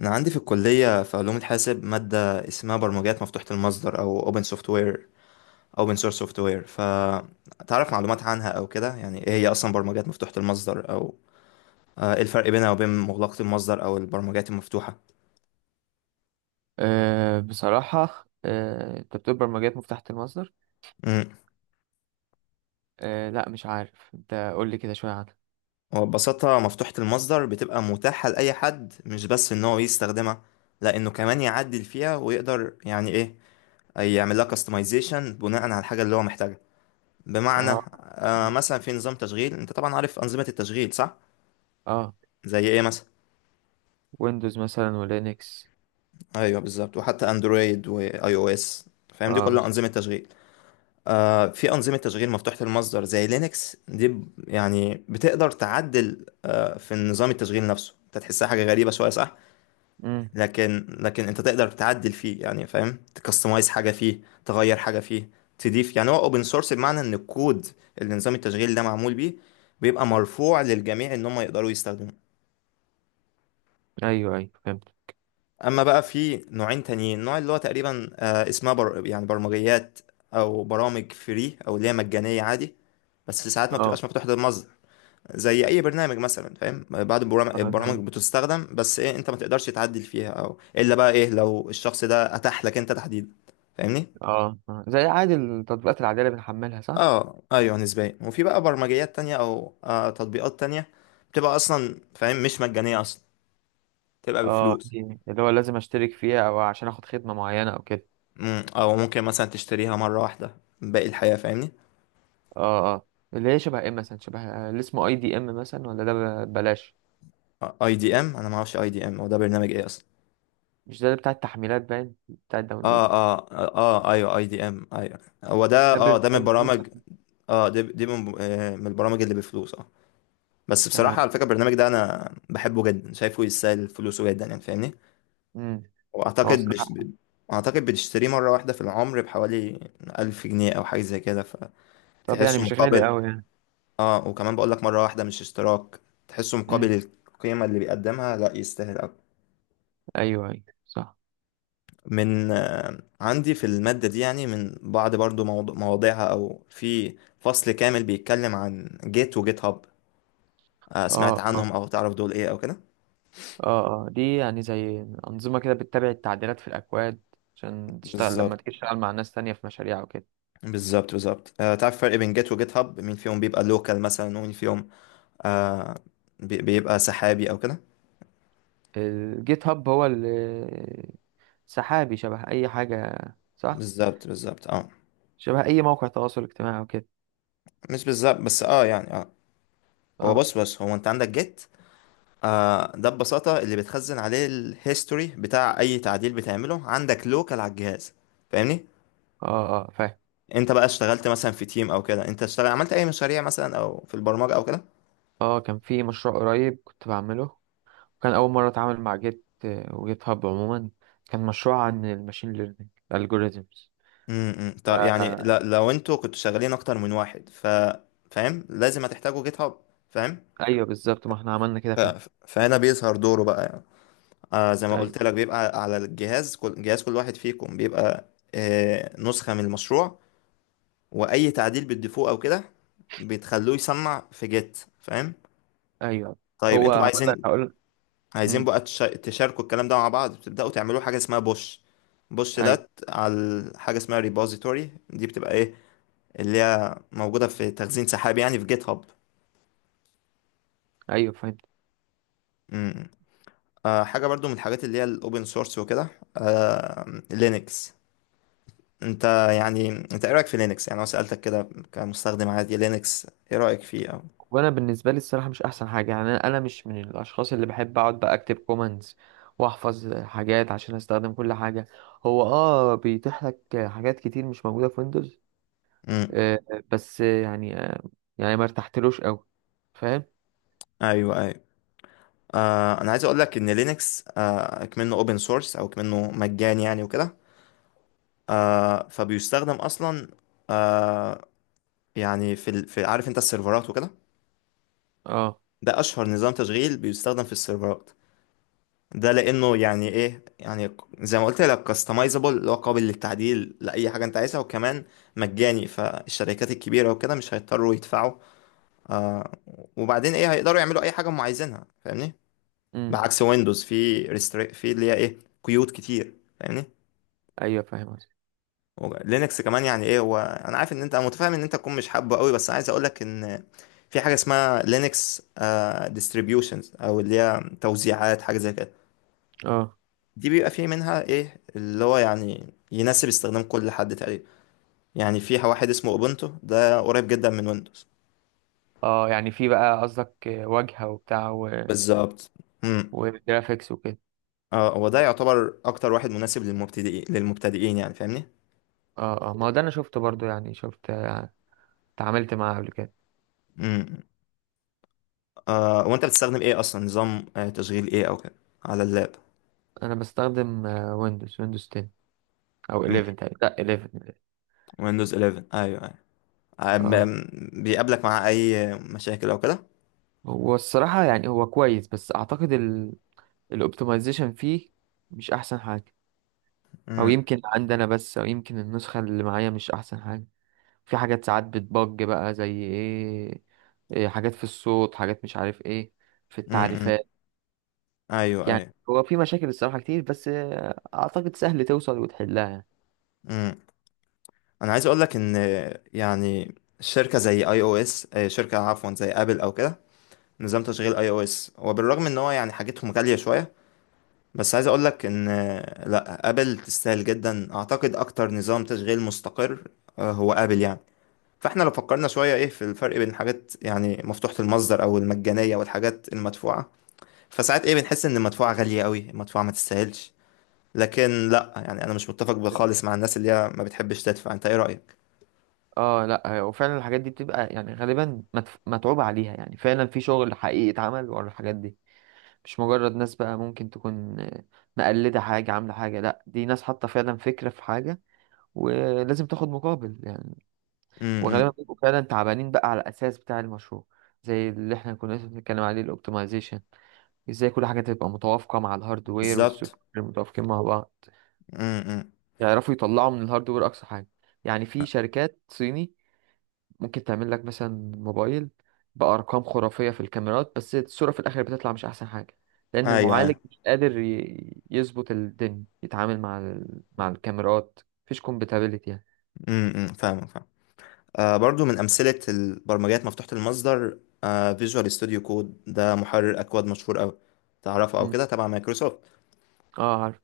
أنا عندي في الكلية في علوم الحاسب مادة اسمها برمجيات مفتوحة المصدر أو open software open source software. فتعرف معلومات عنها أو كده، يعني إيه هي أصلا برمجيات مفتوحة المصدر أو إيه الفرق بينها وبين مغلقة المصدر أو البرمجيات المفتوحة؟ بصراحة، انت بتقول برمجيات مفتاحة المصدر. امم لا، مش عارف. انت قول لي كده شوية عنها. وببساطة مفتوحة المصدر بتبقى متاحة لأي حد، مش بس إن هو يستخدمها لأنه كمان يعدل فيها ويقدر يعني إيه، يعمل لها customization بناء على الحاجة اللي هو محتاجها. بمعنى اه. مم. مثلا في نظام تشغيل، أنت طبعا عارف أنظمة التشغيل صح؟ اه، زي ايه مثلا؟ ويندوز مثلا ولينكس. ايوه بالظبط، وحتى اندرويد واي او اس. فاهم؟ دي اه، كلها انظمه تشغيل. في انظمه تشغيل مفتوحه المصدر زي لينكس دي، يعني بتقدر تعدل في نظام التشغيل نفسه. انت تحسها حاجه غريبه شويه صح؟ مم. لكن انت تقدر تعدل فيه يعني، فاهم؟ تكستمايز حاجه فيه، تغير حاجه فيه، تضيف. يعني هو اوبن سورس بمعنى ان الكود اللي نظام التشغيل ده معمول بيه بيبقى مرفوع للجميع ان هم يقدروا يستخدموه. ايوه، ايوه، فهمت. اما بقى في نوعين تانيين. نوع اللي هو تقريبا يعني برمجيات او برامج فري، او اللي هي مجانيه عادي، بس ساعات ما اه، بتبقاش مفتوحه للمصدر. زي اي برنامج مثلا، فاهم؟ اه، زي البرامج بتستخدم، بس ايه، انت ما تقدرش تعدل فيها، او الا بقى ايه لو الشخص ده اتاح لك انت تحديدا. فاهمني؟ اه آه، زي عادي التطبيقات العادية اللي بنحملها، صح؟ اه ايوه نسبيا. وفي بقى برمجيات تانية او تطبيقات تانية بتبقى اصلا، فاهم، مش مجانيه اصلا، بتبقى اه. بفلوس. دي اللي هو لازم اشترك فيها، او عشان اخد خدمة معينة او كده. او ممكن مثلا تشتريها مره واحده باقي الحياه، فاهمني؟ اه، اه، اللي هي شبه ايه مثلا، شبه اللي اسمه اي دي ام مثلا، ولا ده؟ بلاش. اي دي ام، انا ما اعرفش اي دي ام هو ده برنامج ايه اصلا. مش ده اللي بتاع التحميلات؟ باين بتاع اه الداونلود. اه ايوه اي دي ام ايوه، هو ده. اه ده من ده بفلوس. البرامج. اه دي من من البرامج اللي بفلوس اه. بس بصراحة تمام. على فكرة البرنامج ده انا بحبه جدا، شايفه يستاهل فلوسه جدا يعني، فاهمني؟ مم. هو واعتقد بش... الصراحة، ب- اعتقد بتشتريه مرة واحدة في العمر بحوالي 1000 جنيه او حاجة زي كده، طب يعني فتحسه مش غالي مقابل. قوي يعني. اه، وكمان بقول لك مرة واحدة مش اشتراك. تحسه امم. مقابل القيمة اللي بيقدمها لا، يستاهل أوي. ايوه، ايوه، صح. من عندي في المادة دي، يعني من بعض برضو مواضيعها، أو في فصل كامل بيتكلم عن جيت وجيت هاب. سمعت اه، اه. عنهم أو تعرف دول إيه أو كده؟ اه، اه، دي يعني زي أنظمة كده بتتابع التعديلات في الأكواد، عشان تشتغل لما بالظبط. تيجي تشتغل مع ناس تانية في مشاريع وكده. بالظبط تعرف الفرق بين جيت وجيت هاب، مين فيهم بيبقى لوكال مثلا ومين فيهم آه بيبقى سحابي أو كده؟ الجيت هاب هو سحابي، شبه أي حاجة، صح؟ بالظبط اه. شبه أي موقع تواصل اجتماعي وكده. مش بالظبط، بس اه يعني اه. هو اه، بص بص هو، انت عندك جيت. ده ببساطة اللي بتخزن عليه الهيستوري بتاع أي تعديل بتعمله عندك لوكال على الجهاز، فاهمني؟ اه، اه، فاهم. انت بقى اشتغلت مثلا في تيم او كده، انت اشتغل عملت اي مشاريع مثلا او في البرمجة او كده؟ اه، كان في مشروع قريب كنت بعمله. كان أول مرة أتعامل مع جيت وجيت هاب عموما. كان مشروع عن الماشين ليرنينج algorithms. امم، طب يعني آه، لو انتوا كنتوا شغالين اكتر من واحد، ف، فاهم؟ لازم هتحتاجوا جيت هاب، فاهم؟ ايوه، بالظبط، ما احنا عملنا كده ف... فعلا. فهنا بيظهر دوره بقى يعني. زي ما ايوه، قلت لك بيبقى على الجهاز، كل جهاز كل واحد فيكم بيبقى نسخة من المشروع، واي تعديل بتضيفوه او كده بتخلوه يسمع في جيت، فاهم؟ ايوه. طيب هو انتوا بقى هقول لك عايزين، هقول عايزين امم. بقى تشاركوا الكلام ده مع بعض، بتبدأوا تعملوا حاجة اسمها بوش. بوش ايوه، ده على حاجة اسمها ريبوزيتوري، دي بتبقى ايه، اللي هي موجودة في تخزين سحابي يعني في جيت هاب. ايوه، فهمت. امم. حاجة برضو من الحاجات اللي هي الاوبن سورس وكده، لينكس. انت يعني، انت ايه رأيك في لينكس؟ يعني انا سألتك كده كمستخدم عادي لينكس، ايه رأيك فيه او؟ وانا بالنسبه لي الصراحه مش احسن حاجه، يعني أنا مش من الاشخاص اللي بحب اقعد بقى اكتب كومنتس، واحفظ حاجات عشان استخدم كل حاجه. هو بيتيح لك حاجات كتير مش موجوده في ويندوز. امم. آه بس يعني يعني ما ارتحتلوش قوي، فاهم. ايوه ايوه. انا عايز اقول لك ان لينكس كمنه اوبن سورس او كمنه مجاني يعني وكده، فبيستخدم اصلا آه يعني في، في، عارف انت السيرفرات وكده؟ اه. ده اشهر نظام تشغيل بيستخدم في السيرفرات. ده لانه يعني ايه، يعني زي ما قلت لك كاستمايزابل، اللي هو قابل للتعديل لاي حاجه انت عايزها. وكمان مجاني، فالشركات الكبيره وكده مش هيضطروا يدفعوا آه وبعدين ايه، هيقدروا يعملوا اي حاجه هم عايزينها، فاهمني؟ امم، بعكس ويندوز في ريستري، في اللي هي ايه، قيود كتير، فاهمني؟ ايوه، فاهم قصدك. لينكس كمان يعني ايه، هو انا عارف ان انت، انا متفاهم ان انت تكون مش حابه قوي، بس عايز اقولك ان في حاجه اسمها لينكس ديستريبيوشنز، او اللي هي توزيعات، حاجه زي كده. اه، دي بيبقى في منها ايه اللي هو يعني يناسب استخدام كل حد تقريبا. يعني في واحد اسمه اوبونتو، ده قريب جدا من ويندوز. اه، يعني في بقى قصدك واجهه وبتاع. بالظبط. امم. وجرافيكس وكده. اه هو ده يعتبر اكتر واحد مناسب للمبتدئين يعني، فاهمني؟ اه، اه، ما هو ده انا شفته برضو، يعني شفت اتعاملت معاه قبل كده. امم. وانت بتستخدم ايه اصلا، نظام تشغيل ايه او كده على اللاب؟ انا بستخدم ويندوز 10 او امم، 11 تقريبا، لا 11. ويندوز 11 ايوه ايوه. اه، بيقابلك مع اي مشاكل او كده؟ هو الصراحة يعني هو كويس، بس اعتقد الاوبتمايزيشن فيه مش احسن حاجة. او امم. يمكن عندنا بس، او يمكن النسخة اللي معايا مش احسن حاجة. في حاجات ساعات بتبج بقى، زي ايه، إيه، حاجات في الصوت، حاجات مش عارف ايه، في امم. التعريفات. ايوه يعني ايوه. هو في مشاكل الصراحة كتير، بس اعتقد سهل توصل وتحلها يعني. امم انا عايز اقول لك ان يعني شركه زي اي او اس شركه عفوا زي ابل او كده نظام تشغيل اي او اس وبالرغم ان هو يعني حاجتهم غاليه شويه بس عايز اقول لك ان آه، لا ابل تستاهل جدا اعتقد اكتر نظام تشغيل مستقر آه، هو ابل يعني فاحنا لو فكرنا شويه ايه في الفرق بين حاجات يعني مفتوحه المصدر او المجانيه والحاجات المدفوعه فساعات ايه بنحس ان المدفوعة غالية قوي المدفوعة ما تستاهلش لكن لا يعني انا مش متفق خالص مع الناس اللي هي ما بتحبش تدفع انت ايه رأيك اه، لا، وفعلا الحاجات دي بتبقى يعني غالبا متعوب عليها، يعني فعلا في شغل حقيقي اتعمل ورا الحاجات دي. مش مجرد ناس بقى ممكن تكون مقلدة حاجة، عاملة حاجة. لا، دي ناس حاطة فعلا فكرة في حاجة، ولازم تاخد مقابل يعني. وغالبا امم بيبقوا فعلا تعبانين بقى على الأساس بتاع المشروع، زي اللي احنا كنا لسه بنتكلم عليه، الاوبتمايزيشن. ازاي كل حاجة تبقى متوافقة مع الهاردوير، والسوفت بالظبط وير متوافقين مع بعض. امم امم. يعرفوا يطلعوا من الهاردوير أقصى حاجة. يعني في شركات صيني ممكن تعمل لك مثلا موبايل بأرقام خرافية في الكاميرات، بس الصورة في الآخر بتطلع مش أحسن حاجة. لأن ايوه ايوه المعالج مش قادر يظبط الدنيا، يتعامل مع الكاميرات. مفيش كومباتيبلتي يعني. فاهم فاهم. برضو من امثلة البرمجيات مفتوحة المصدر فيجوال ستوديو كود، ده محرر اكواد مشهور قوي، تعرفه او مم. كده؟ تبع مايكروسوفت. اه، عارف.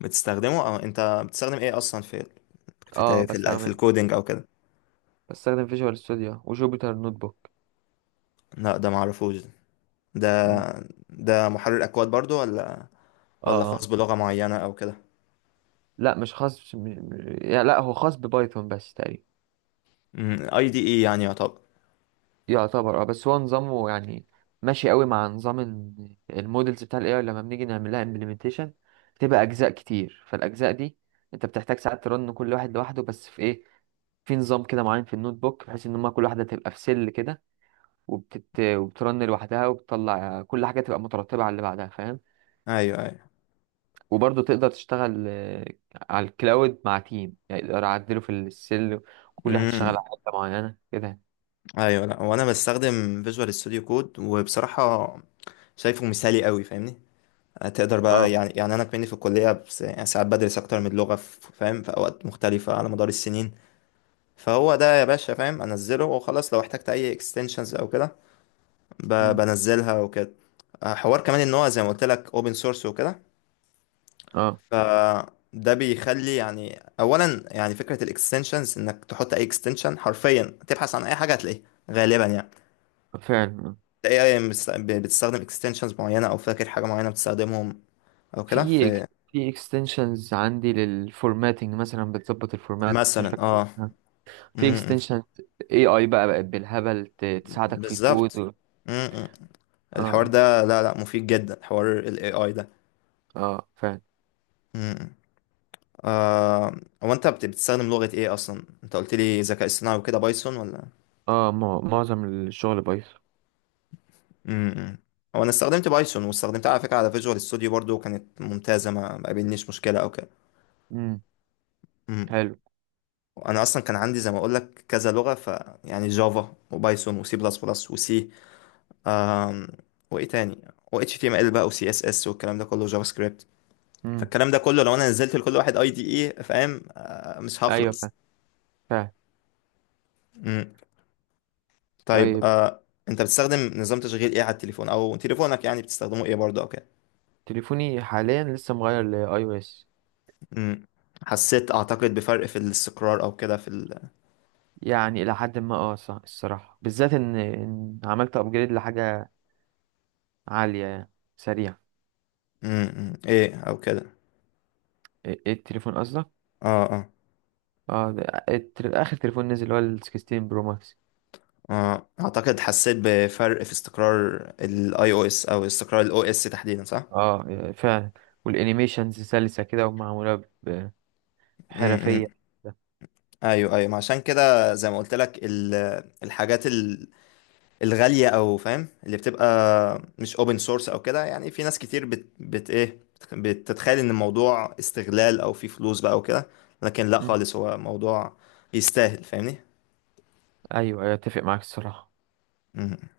بتستخدمه؟ او انت بتستخدم ايه اصلا في، اه. في الكودينج او كده؟ بستخدم فيجوال ستوديو وجوبيتر نوت بوك. لا ده معرفوش ده. مم. ده محرر اكواد برضو، ولا اه. ولا خاص آه. بلغة معينة أو كده؟ لا، مش خاص. مش... م- يعني، لا، هو خاص ببايثون بس تقريبا. اي دي اي يعني يعتبر. يعتبر، بس هو نظامه يعني ماشي قوي مع نظام المودلز بتاع الاي اي، لما بنيجي نعمل لها امبلمنتيشن. بتبقى اجزاء كتير، فالاجزاء دي انت بتحتاج ساعات ترن كل واحد لوحده، بس في ايه، في نظام كده معين في النوت بوك، بحيث ان هما كل واحده تبقى في سيل كده، وبترن لوحدها، وبتطلع كل حاجه تبقى مترتبه على اللي بعدها، فاهم. ايوه ايوه. وبرضه تقدر تشتغل على الكلاود مع تيم، يعني تقدر اعدله في السيل، وكل واحد يشتغل امم. على حته معينه كده. ايوه لا، وانا بستخدم فيجوال ستوديو كود، وبصراحة شايفه مثالي قوي، فاهمني؟ تقدر بقى اه. يعني، يعني انا كمني في الكلية بس يعني ساعات بدرس اكتر من لغة فاهم، في اوقات مختلفة على مدار السنين. فهو ده يا باشا، فاهم، انزله وخلاص. لو احتجت اي اكستنشنز او كده مم. بنزلها وكده. حوار كمان ان هو زي ما قلت لك اوبن سورس وكده، اه، فده بيخلي يعني اولا يعني فكره الاكستنشنز انك تحط اي اكستنشن حرفيا، تبحث عن اي حاجه هتلاقيها غالبا يعني. فعلا. تلاقي اي بتستخدم اكستنشنز معينه، او فاكر حاجه معينه بتستخدمهم او كده؟ في في اكستنشنز عندي للفورماتنج مثلا بتظبط الفورمات، بس مش مثلا فاكر إيه. اه. في م- م. اكستنشن اي اي بقى بقت بالهبل تساعدك في بالظبط. الكود. م- م. الحوار اه. ده لا لا، مفيد جدا حوار الاي اي ده. اه، فعلا. م- م. آه هو انت بتستخدم لغه ايه اصلا؟ انت قلت لي ذكاء اصطناعي وكده، بايثون ولا؟ اه، معظم الشغل بايثون. امم. هو انا استخدمت بايثون، واستخدمتها على فكره على فيجوال ستوديو برضو، كانت ممتازه، ما قابلنيش مشكله او كده. امم. امم. حلو. انا اصلا كان عندي زي ما اقول لك كذا لغه، ف يعني جافا وبايثون وسي بلس بلس وسي، آم، وايه تاني، و اتش تي ام ال بقى وسي اس اس والكلام ده كله، جافا سكريبت. امم، فالكلام ده كله لو انا نزلت لكل واحد اي دي اي، فاهم، مش ايوه، هخلص. فعلا، فعلا. امم. طيب طيب. انت بتستخدم نظام تشغيل ايه على التليفون؟ او تليفونك يعني بتستخدمه ايه برضه او كده؟ تليفوني حاليا لسه مغير لاي او اس. امم. حسيت اعتقد بفرق في الاستقرار او كده في؟ يعني الى حد ما صح الصراحه، بالذات إن عملت ابجريد لحاجه عاليه يعني. سريع. امم. ايه او كده؟ إيه التليفون قصدك؟ اه اه اه، ده اخر تليفون نزل، اللي هو ال 16 برو ماكس. اه اعتقد حسيت بفرق في استقرار الاي او اس، او استقرار الاو اس تحديدا صح؟ اه، فعلا. والانيميشنز سلسة كده ومعمولة ب- امم. امم. بحرفية. ايوه ايوه، ما عشان كده زي ما قلت لك الحاجات الغاليه او فاهم، اللي بتبقى مش اوبن سورس او كده، يعني في ناس كتير بت, بت ايه، بتتخيل ان الموضوع استغلال او في فلوس بقى او كده، لكن لا مم. خالص، هو موضوع يستاهل، فاهمني؟ ايوه، أيوة، اتفق معاك الصراحة. امم.